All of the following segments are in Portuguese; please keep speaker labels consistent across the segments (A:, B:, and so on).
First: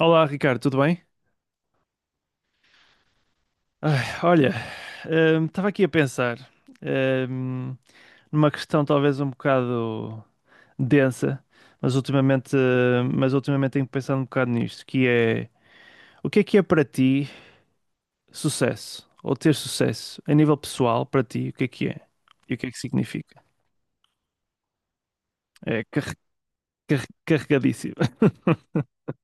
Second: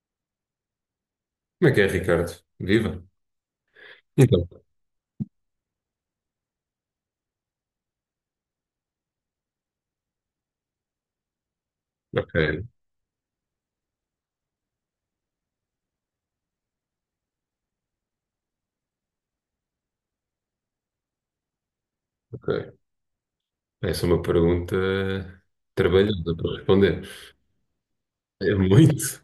A: Olá, Ricardo, tudo bem?
B: Como é que é, Ricardo? Viva?
A: Ai,
B: Então,
A: olha, estava aqui a pensar hum, numa questão talvez um bocado densa, mas ultimamente,
B: ok,
A: hum, mas ultimamente tenho pensado um bocado nisto, que é o que é para ti sucesso? Ou ter sucesso a nível pessoal para ti, o que é que é?
B: ok.
A: E o que é que significa?
B: Essa é uma pergunta
A: É
B: trabalhosa para responder.
A: carregadíssimo.
B: É muito.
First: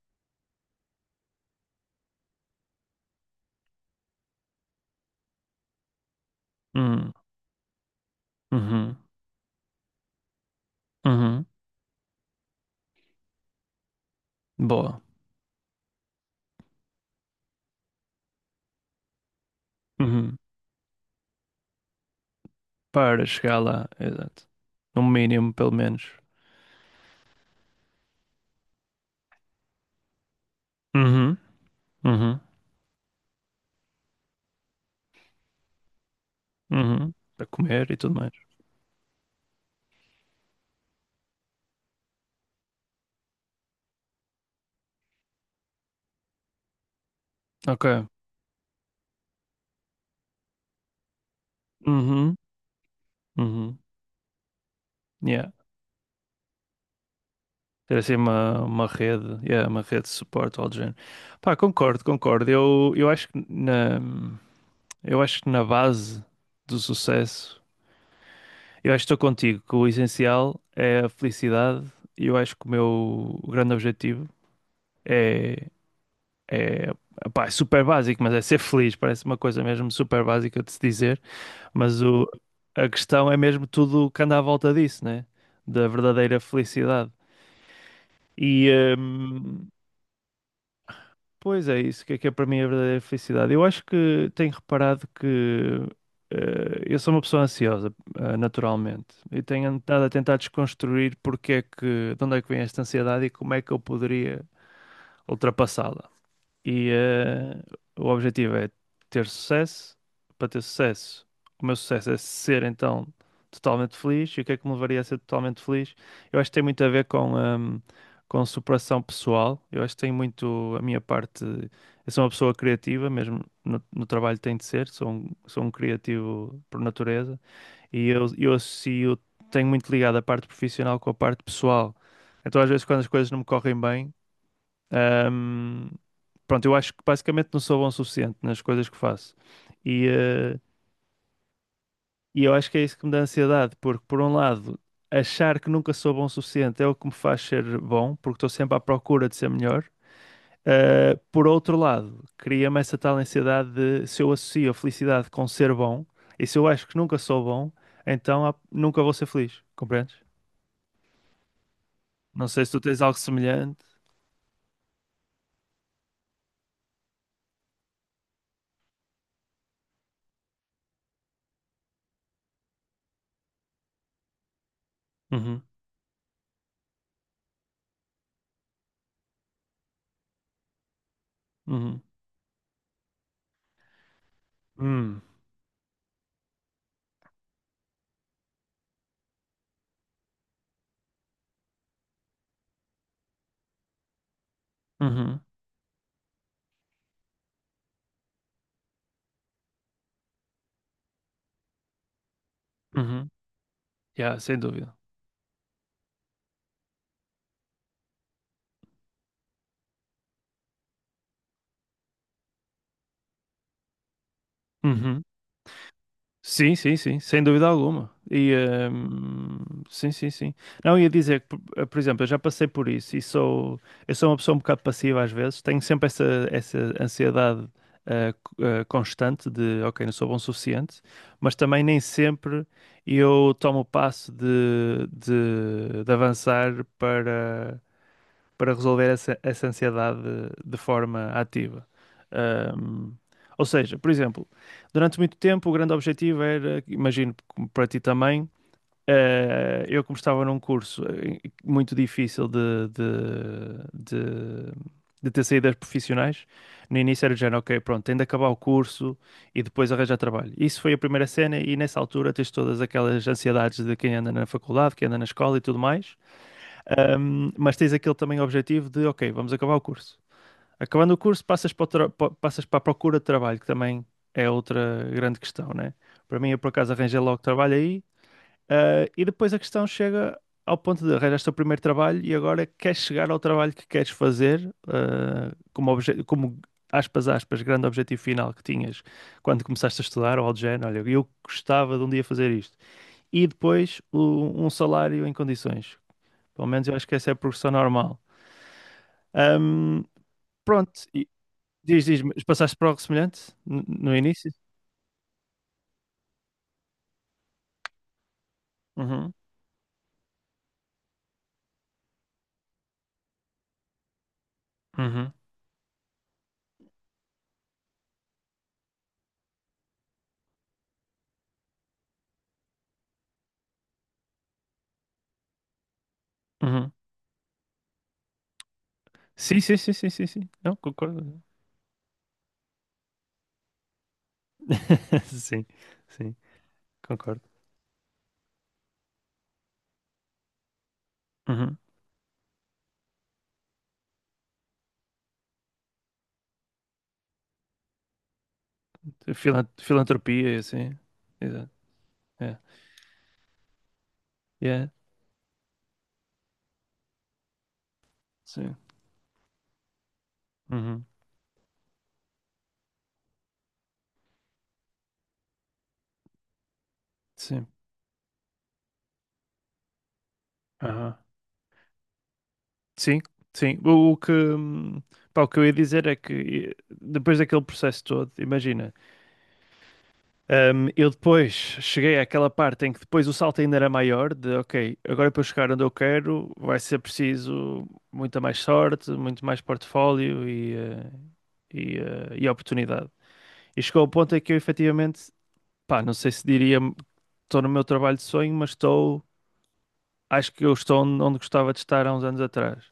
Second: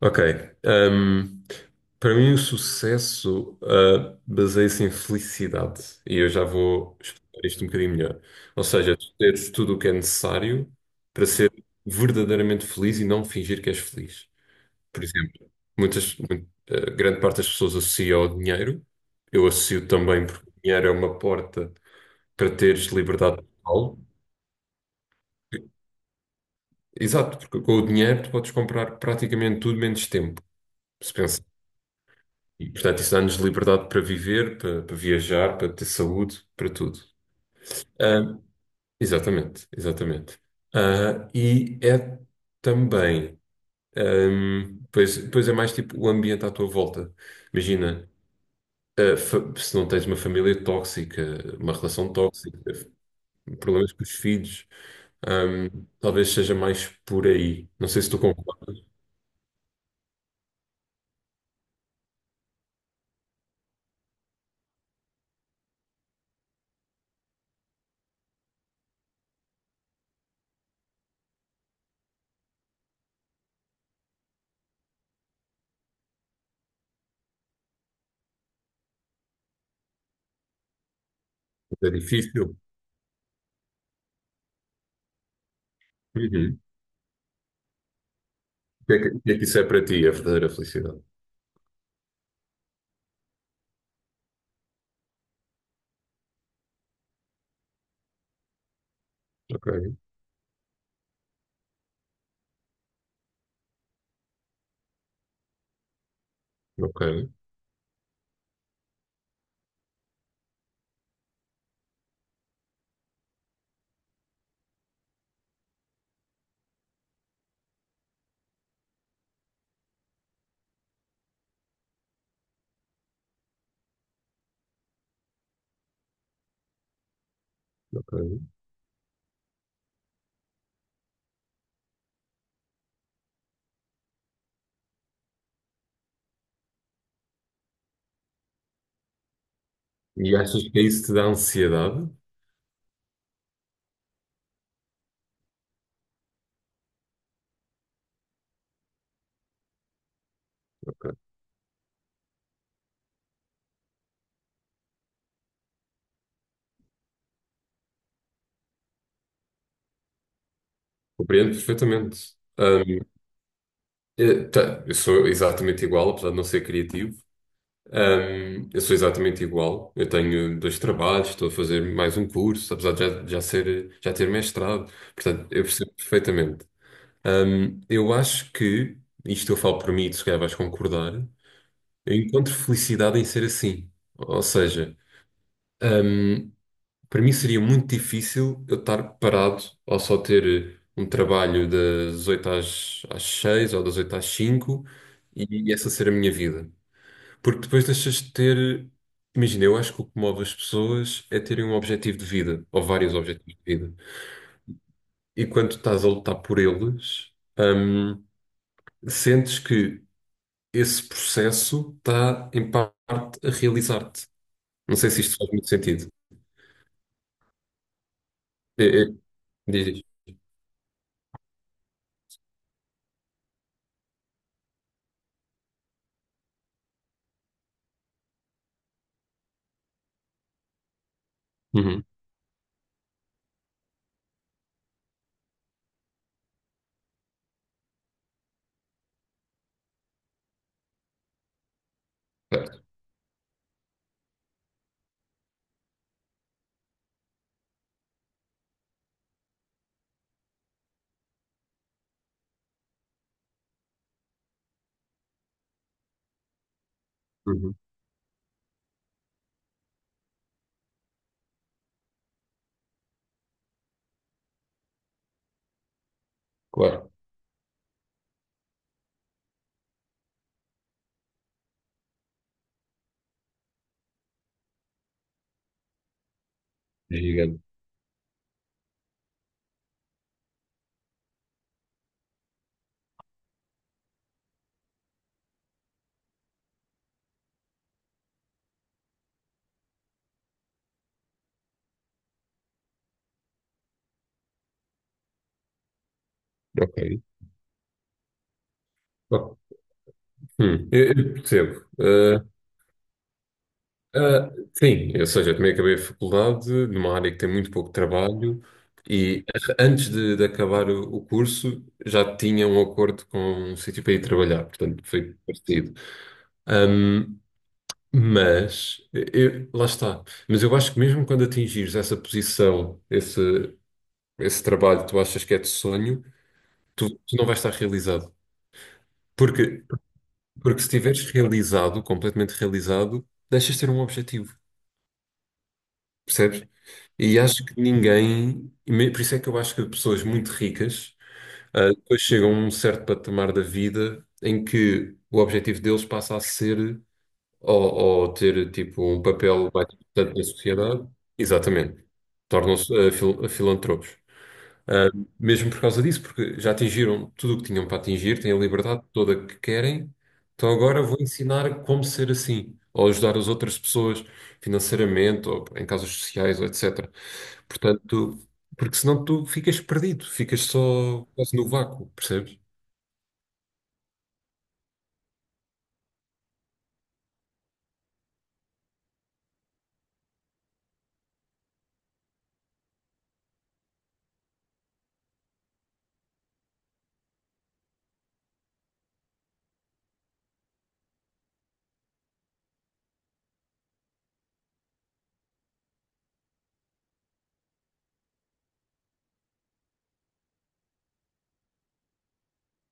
B: Ok. hum, Para mim, o sucesso, baseia-se em felicidade. E eu já vou
A: Hum,
B: explicar isto um bocadinho melhor. Ou
A: uhum,
B: seja, tu teres tudo o que é necessário para
A: uhum.
B: ser verdadeiramente feliz e não fingir que és feliz.
A: Boa.
B: Por exemplo, muitas, mu- grande parte das pessoas associa ao dinheiro. Eu associo também
A: Uhum.
B: porque o dinheiro é uma porta para teres
A: Para
B: liberdade
A: chegar lá,
B: total.
A: exato. No mínimo, pelo menos.
B: Exato, porque com o dinheiro tu podes comprar praticamente tudo menos tempo, se
A: Uhum,
B: pensar.
A: uhum.
B: E, portanto, isso dá-nos liberdade para viver, para viajar, para ter saúde, para tudo.
A: Uhum. Para comer e tudo mais.
B: Ah, Exatamente, exatamente. E é também, pois é mais tipo o ambiente à tua volta.
A: Ok.
B: Imagina, se não tens uma família tóxica, uma relação
A: Uhum.
B: tóxica,
A: Uhum.
B: problemas com os filhos.
A: Yeah.
B: Talvez seja mais por aí. Não
A: Ter
B: sei se
A: assim
B: tu
A: uma,
B: concordas,
A: uma rede, yeah, uma rede de suporte ao género. Pá, concordo, concordo. Eu acho que na base do sucesso, eu acho que estou contigo, que o essencial é a felicidade e eu acho que o meu grande objetivo, é, é, pá, é super básico, mas é ser feliz. Parece uma coisa mesmo super básica de se dizer.
B: mas é
A: Mas
B: difícil.
A: a questão é mesmo tudo o que anda à volta disso, né? Da verdadeira
B: Uhum.
A: felicidade. E,
B: O que é que isso é
A: hum,
B: para ti, a verdadeira felicidade?
A: pois é isso, o que é para mim a verdadeira felicidade? Eu acho que tenho reparado que eu sou uma pessoa ansiosa, naturalmente, e tenho
B: Ok,
A: andado a tentar desconstruir porque é que, de onde é que vem esta ansiedade e como é que eu poderia ultrapassá-la. E
B: ok,
A: o objetivo é ter sucesso. Para ter sucesso, o meu sucesso é ser então totalmente feliz. E o que é que me levaria a ser totalmente feliz? Eu acho que tem muito a ver com superação pessoal. Eu acho que tem muito a minha parte. Eu sou uma pessoa criativa, mesmo no trabalho tem de ser. Sou um criativo por natureza. E
B: ok.
A: eu, eu associo, tenho muito ligado a parte profissional com a parte pessoal. Então, às vezes, quando as coisas não me correm bem. Ahm, pronto, eu acho que basicamente não sou bom o suficiente nas coisas que faço. E,
B: E
A: eh,
B: achas que isso te dá ansiedade?
A: e eu acho que é isso que me dá ansiedade, porque por um lado, achar que nunca sou bom o suficiente é o que me faz ser bom, porque estou sempre à procura de ser melhor. Por outro lado, cria-me essa tal ansiedade de se eu associo a felicidade com ser bom, e se eu acho que nunca sou bom, então nunca vou ser feliz, compreendes?
B: Compreendo perfeitamente.
A: Não sei se tu tens
B: Hum,
A: algo semelhante.
B: tá, eu sou exatamente igual, apesar de não ser criativo. Eu sou exatamente igual. Eu tenho dois trabalhos, estou a fazer mais um curso, apesar de já ter mestrado. Portanto,
A: Uhum,
B: eu percebo perfeitamente. Eu acho que, isto eu falo por mim, e tu se calhar vais concordar,
A: uhum.
B: eu encontro felicidade em ser assim. Ou seja,
A: Hum,
B: hum, para mim seria muito difícil eu estar parado ou só ter um trabalho das 8 às 6 ou das 8 às 5,
A: uhum,
B: e essa ser a minha vida. Porque depois deixas de ter. Imagina, eu acho que o que move as pessoas é terem um objetivo de vida, ou vários
A: uhum.
B: objetivos de vida.
A: Yeah, sem dúvida.
B: E quando estás a lutar por eles, hum, sentes que esse processo está, em parte, a realizar-te. Não sei se
A: Uhum.
B: isto faz muito sentido.
A: Sim, sim, sim, sem dúvida alguma. E
B: É, é, diz, diz.
A: sim, sim, sim. Não, ia dizer que, por por exemplo, eu já passei por isso e sou, eu sou uma pessoa um bocado passiva às vezes, tenho sempre essa, essa ansiedade constante de, ok, não sou bom o suficiente, mas também nem
B: Uhum.
A: sempre eu tomo o passo de avançar para resolver essa ansiedade de forma ativa.
B: Certo.
A: Ahm, ou seja, por exemplo, durante muito tempo o grande objetivo era, imagino como para ti também, eu como estava num curso muito difícil de, de ter saídas profissionais, no início era do género,
B: Uhum.
A: ok, pronto, tenho de acabar o curso e depois arranjar trabalho. Isso foi a primeira cena e nessa altura tens todas aquelas ansiedades de quem anda na faculdade, quem anda na escola e tudo mais.
B: Claro.
A: Mas tens aquele também objetivo de, ok, vamos acabar o curso. Acabando o curso, passas para a procura de trabalho, que também é outra grande questão, né? Para mim, eu por acaso
B: É
A: arranjei logo
B: gigante.
A: trabalho aí, e depois a questão chega ao ponto de arranjaste o primeiro trabalho e agora queres chegar ao trabalho que queres fazer, como, aspas, aspas, grande objetivo final que tinhas quando começaste a estudar, ou algo do género, olha, eu gostava de um dia fazer isto. E depois um salário em condições. Pelo menos eu acho que
B: Ok.
A: essa é a progressão normal.
B: Bom,
A: Ahm, pronto,
B: Eu percebo.
A: diz, diz, mas passaste por algo semelhante no
B: Ah,
A: início?
B: sim, ou seja, eu também acabei a faculdade numa área que tem muito pouco trabalho,
A: Uhum,
B: e de acabar o curso já tinha um acordo com um sítio para ir trabalhar, portanto
A: uhum,
B: foi parecido. Hum, Mas, lá está. Mas eu acho que mesmo quando atingires essa posição, esse trabalho que tu achas que é de sonho,
A: uhum.
B: tu não vais estar realizado.
A: Sim, sim,
B: Porque,
A: sim, sim, sim, sim. Não,
B: porque se estiveres
A: concordo.
B: realizado, completamente realizado, deixas de ter um objetivo,
A: Sim, sim,
B: percebes? E
A: concordo.
B: acho que ninguém, por isso é que eu acho que pessoas muito ricas,
A: Uhum.
B: depois chegam a um certo patamar da vida em que o objetivo deles passa a ser ou ter tipo um
A: Filan-
B: papel mais importante na
A: filantropia, e assim.
B: sociedade,
A: Exato.
B: exatamente,
A: É.
B: tornam-se filantropos.
A: Yeah.
B: Ah, Mesmo por causa disso, porque já atingiram tudo o que tinham para atingir, têm a
A: Sim.
B: liberdade toda que querem, então agora
A: Uhum.
B: vou ensinar como ser assim, ou ajudar as outras pessoas financeiramente, ou em causas sociais, ou etcétera.
A: Sim.
B: Portanto, porque senão tu ficas perdido, ficas
A: Aham.
B: só quase no vácuo, percebes?
A: Sim, sim. Pá, o que eu ia dizer é que depois daquele processo todo, imagina. Eu depois cheguei àquela parte em que depois o salto ainda era maior, de ok, agora para eu chegar onde eu quero vai ser preciso muita mais sorte, muito mais portfólio e oportunidade. E chegou ao ponto em que eu efetivamente, pá, não sei se diria estou no meu trabalho de sonho, mas estou, acho que eu estou onde gostava de estar há uns anos atrás.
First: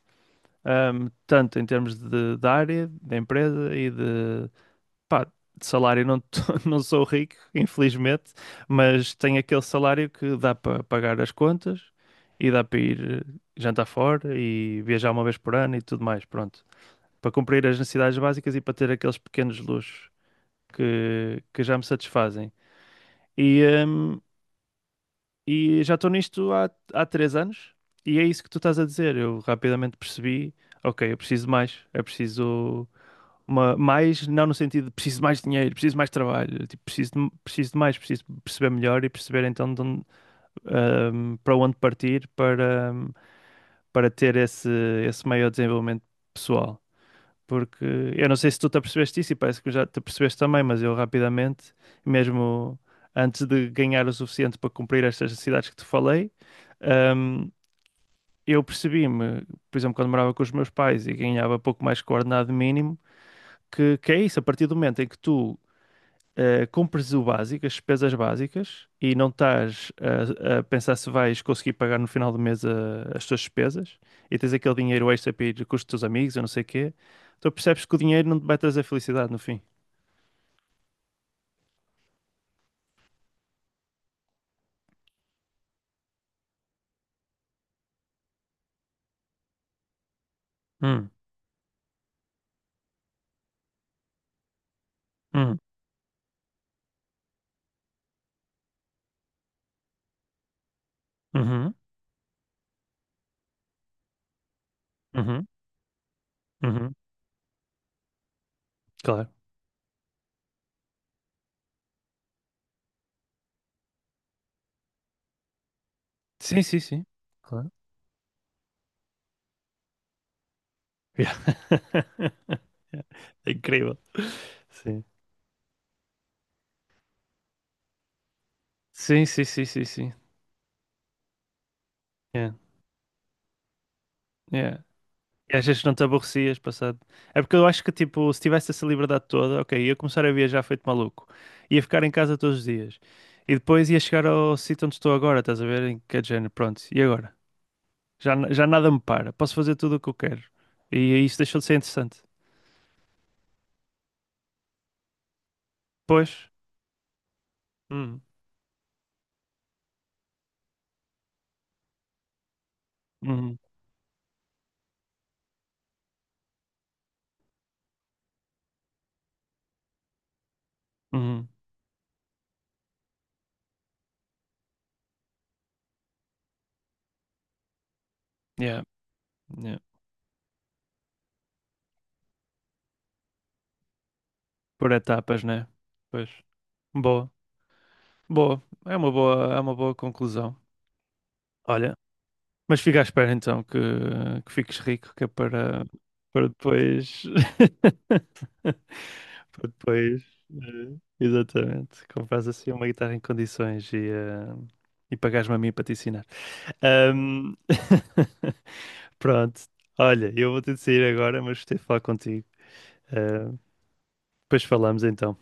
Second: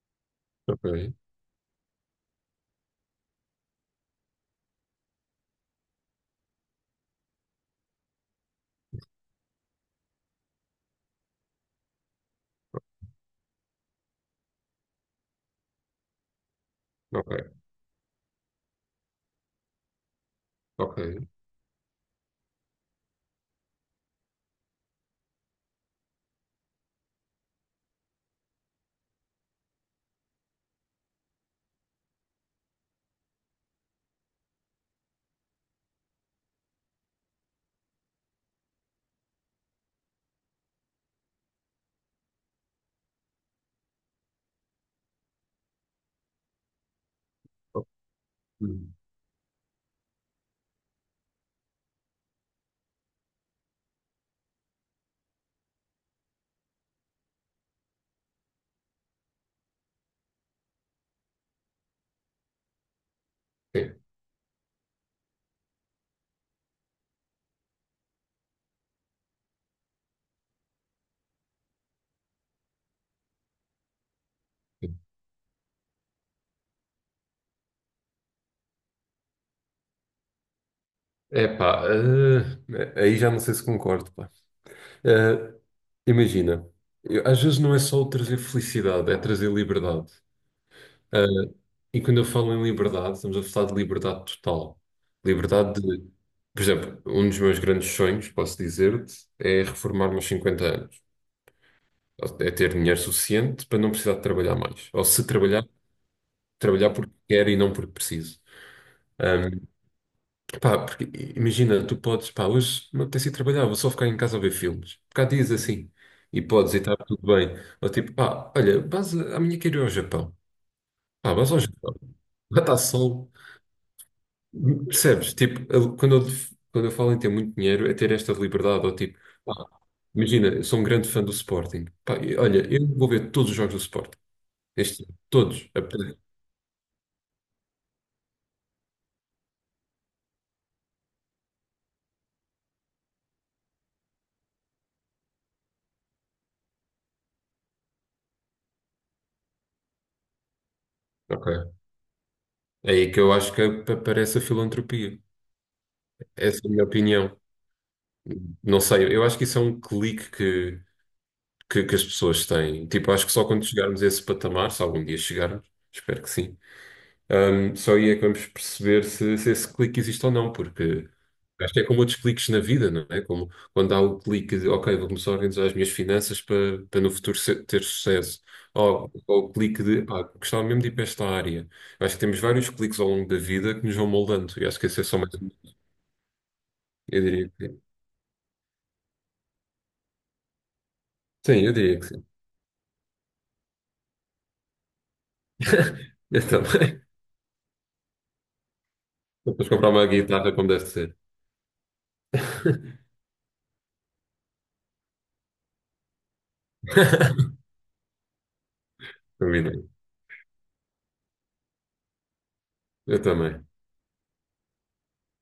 A: Um,
B: Ok,
A: tanto em termos de área, da empresa e de, pá, de salário não, não sou rico, infelizmente, mas tenho aquele salário que dá para pagar as contas e dá para ir jantar fora e viajar uma vez por ano e tudo mais, pronto. Para
B: ok,
A: cumprir as necessidades básicas e para ter aqueles pequenos luxos
B: ok.
A: que já me satisfazem. E, hum, e já estou nisto há 3 anos e é isso que tu estás a dizer. Eu rapidamente percebi, ok, eu preciso de mais, eu preciso. Uma, mais, não no sentido de preciso de mais dinheiro, preciso de mais trabalho, tipo, preciso de mais, preciso de perceber melhor e perceber então de onde, para onde partir para ter esse maior desenvolvimento pessoal. Porque
B: Ok.
A: eu não sei se tu te
B: Hum,
A: apercebeste isso e parece que já te apercebeste também, mas eu rapidamente, mesmo antes de ganhar o suficiente para cumprir estas necessidades que te falei, ahm, eu percebi-me, por exemplo, quando morava com os meus pais e ganhava pouco mais que o ordenado mínimo que é isso, a partir do momento em que tu compres o básico, as despesas básicas, e não estás a pensar se vais conseguir pagar no final do mês as tuas despesas, e tens aquele
B: Sim.
A: dinheiro extra para ir com os teus amigos, eu não sei o quê, tu percebes que o dinheiro não te vai trazer felicidade no fim.
B: É pá, aí já não sei se concordo, pá. Eh, Imagina, às vezes não é só o trazer felicidade, é trazer liberdade.
A: Hum,
B: Eh, e quando eu falo em liberdade, estamos a falar de liberdade total.
A: hum,
B: Liberdade de, por exemplo, um dos meus grandes sonhos, posso dizer-te, é reformar-me aos 50 anos.
A: uhum,
B: É ter dinheiro suficiente para não precisar de trabalhar mais. Ou se
A: uhum,
B: trabalhar, trabalhar
A: uhum.
B: porque quero e não porque preciso.
A: Claro,
B: Pá, porque imagina, tu podes, pá, hoje não tens ido trabalhar, vou só ficar em casa a ver filmes. Porque há dias assim. E
A: sim,
B: podes, e
A: sim,
B: está
A: sim.
B: tudo bem.
A: Claro.
B: Ou tipo, pá, olha, amanhã quero ir ao Japão. Pá,
A: Yeah.
B: vais ao Japão. Lá está sol.
A: É incrível. Sim.
B: Percebes? Tipo, quando eu falo em ter muito dinheiro, é ter esta liberdade. Ou tipo,
A: Sim, sim,
B: pá,
A: sim, sim, sim.
B: imagina, eu sou um grande fã do Sporting. Pá, e
A: Yeah.
B: olha, eu vou ver todos os jogos do Sporting.
A: Yeah.
B: Este, ano,
A: E às
B: todos.
A: vezes não te
B: Apetece.
A: aborrecias passado. É porque eu acho que, tipo, se tivesse essa liberdade toda, ok, ia começar a viajar feito maluco. Ia ficar em casa todos os dias. E depois ia chegar ao sítio onde estou agora, estás a ver? Em que é de género, pronto. E agora? Já, já nada me para. Posso fazer tudo o que eu quero. E isso deixou de ser
B: Ok.
A: interessante.
B: É aí que eu acho que aparece a filantropia.
A: Pois.
B: Essa é a minha opinião.
A: Hum,
B: Não sei, eu acho que isso é um clique que as pessoas têm. Tipo, acho que só
A: uhum,
B: quando chegarmos a esse patamar, se algum dia chegarmos, espero que sim, só aí é que vamos perceber se esse clique existe ou não, porque
A: uhum.
B: acho que é como outros cliques na vida, não é? Como quando há o clique de, ok, vou começar a organizar as minhas finanças para no futuro ter sucesso.
A: Yeah,
B: Ou o
A: yeah.
B: clique de, pá, gostava mesmo de ir para esta área. Acho que temos vários cliques ao longo da vida que nos vão moldando, e acho que
A: Por
B: esse é só mais
A: etapas,
B: um.
A: né? Pois.
B: Eu
A: Boa.
B: diria que sim.
A: Boa. É uma boa conclusão.
B: Sim, eu
A: Olha,
B: diria que sim.
A: mas fica à espera então que fiques rico, que é para,
B: Eu
A: para
B: também.
A: depois. Para
B: Depois comprar uma
A: depois.
B: guitarra como deve
A: eh,
B: ser.
A: Exatamente. Compras assim uma guitarra em condições e pagares me a mim para te ensinar. Ahm, Pronto.
B: Combinado.
A: Olha, eu vou ter de sair agora, mas gostei de falar contigo.
B: Eu
A: Eh,
B: também.
A: depois falamos então.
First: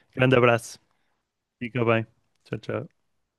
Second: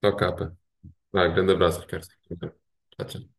B: Tchau,
A: Grande
B: capa.
A: abraço.
B: Vai, um grande abraço,
A: Fica bem.
B: Ricardo.
A: Tchau,
B: Tchau,
A: tchau.
B: tchau.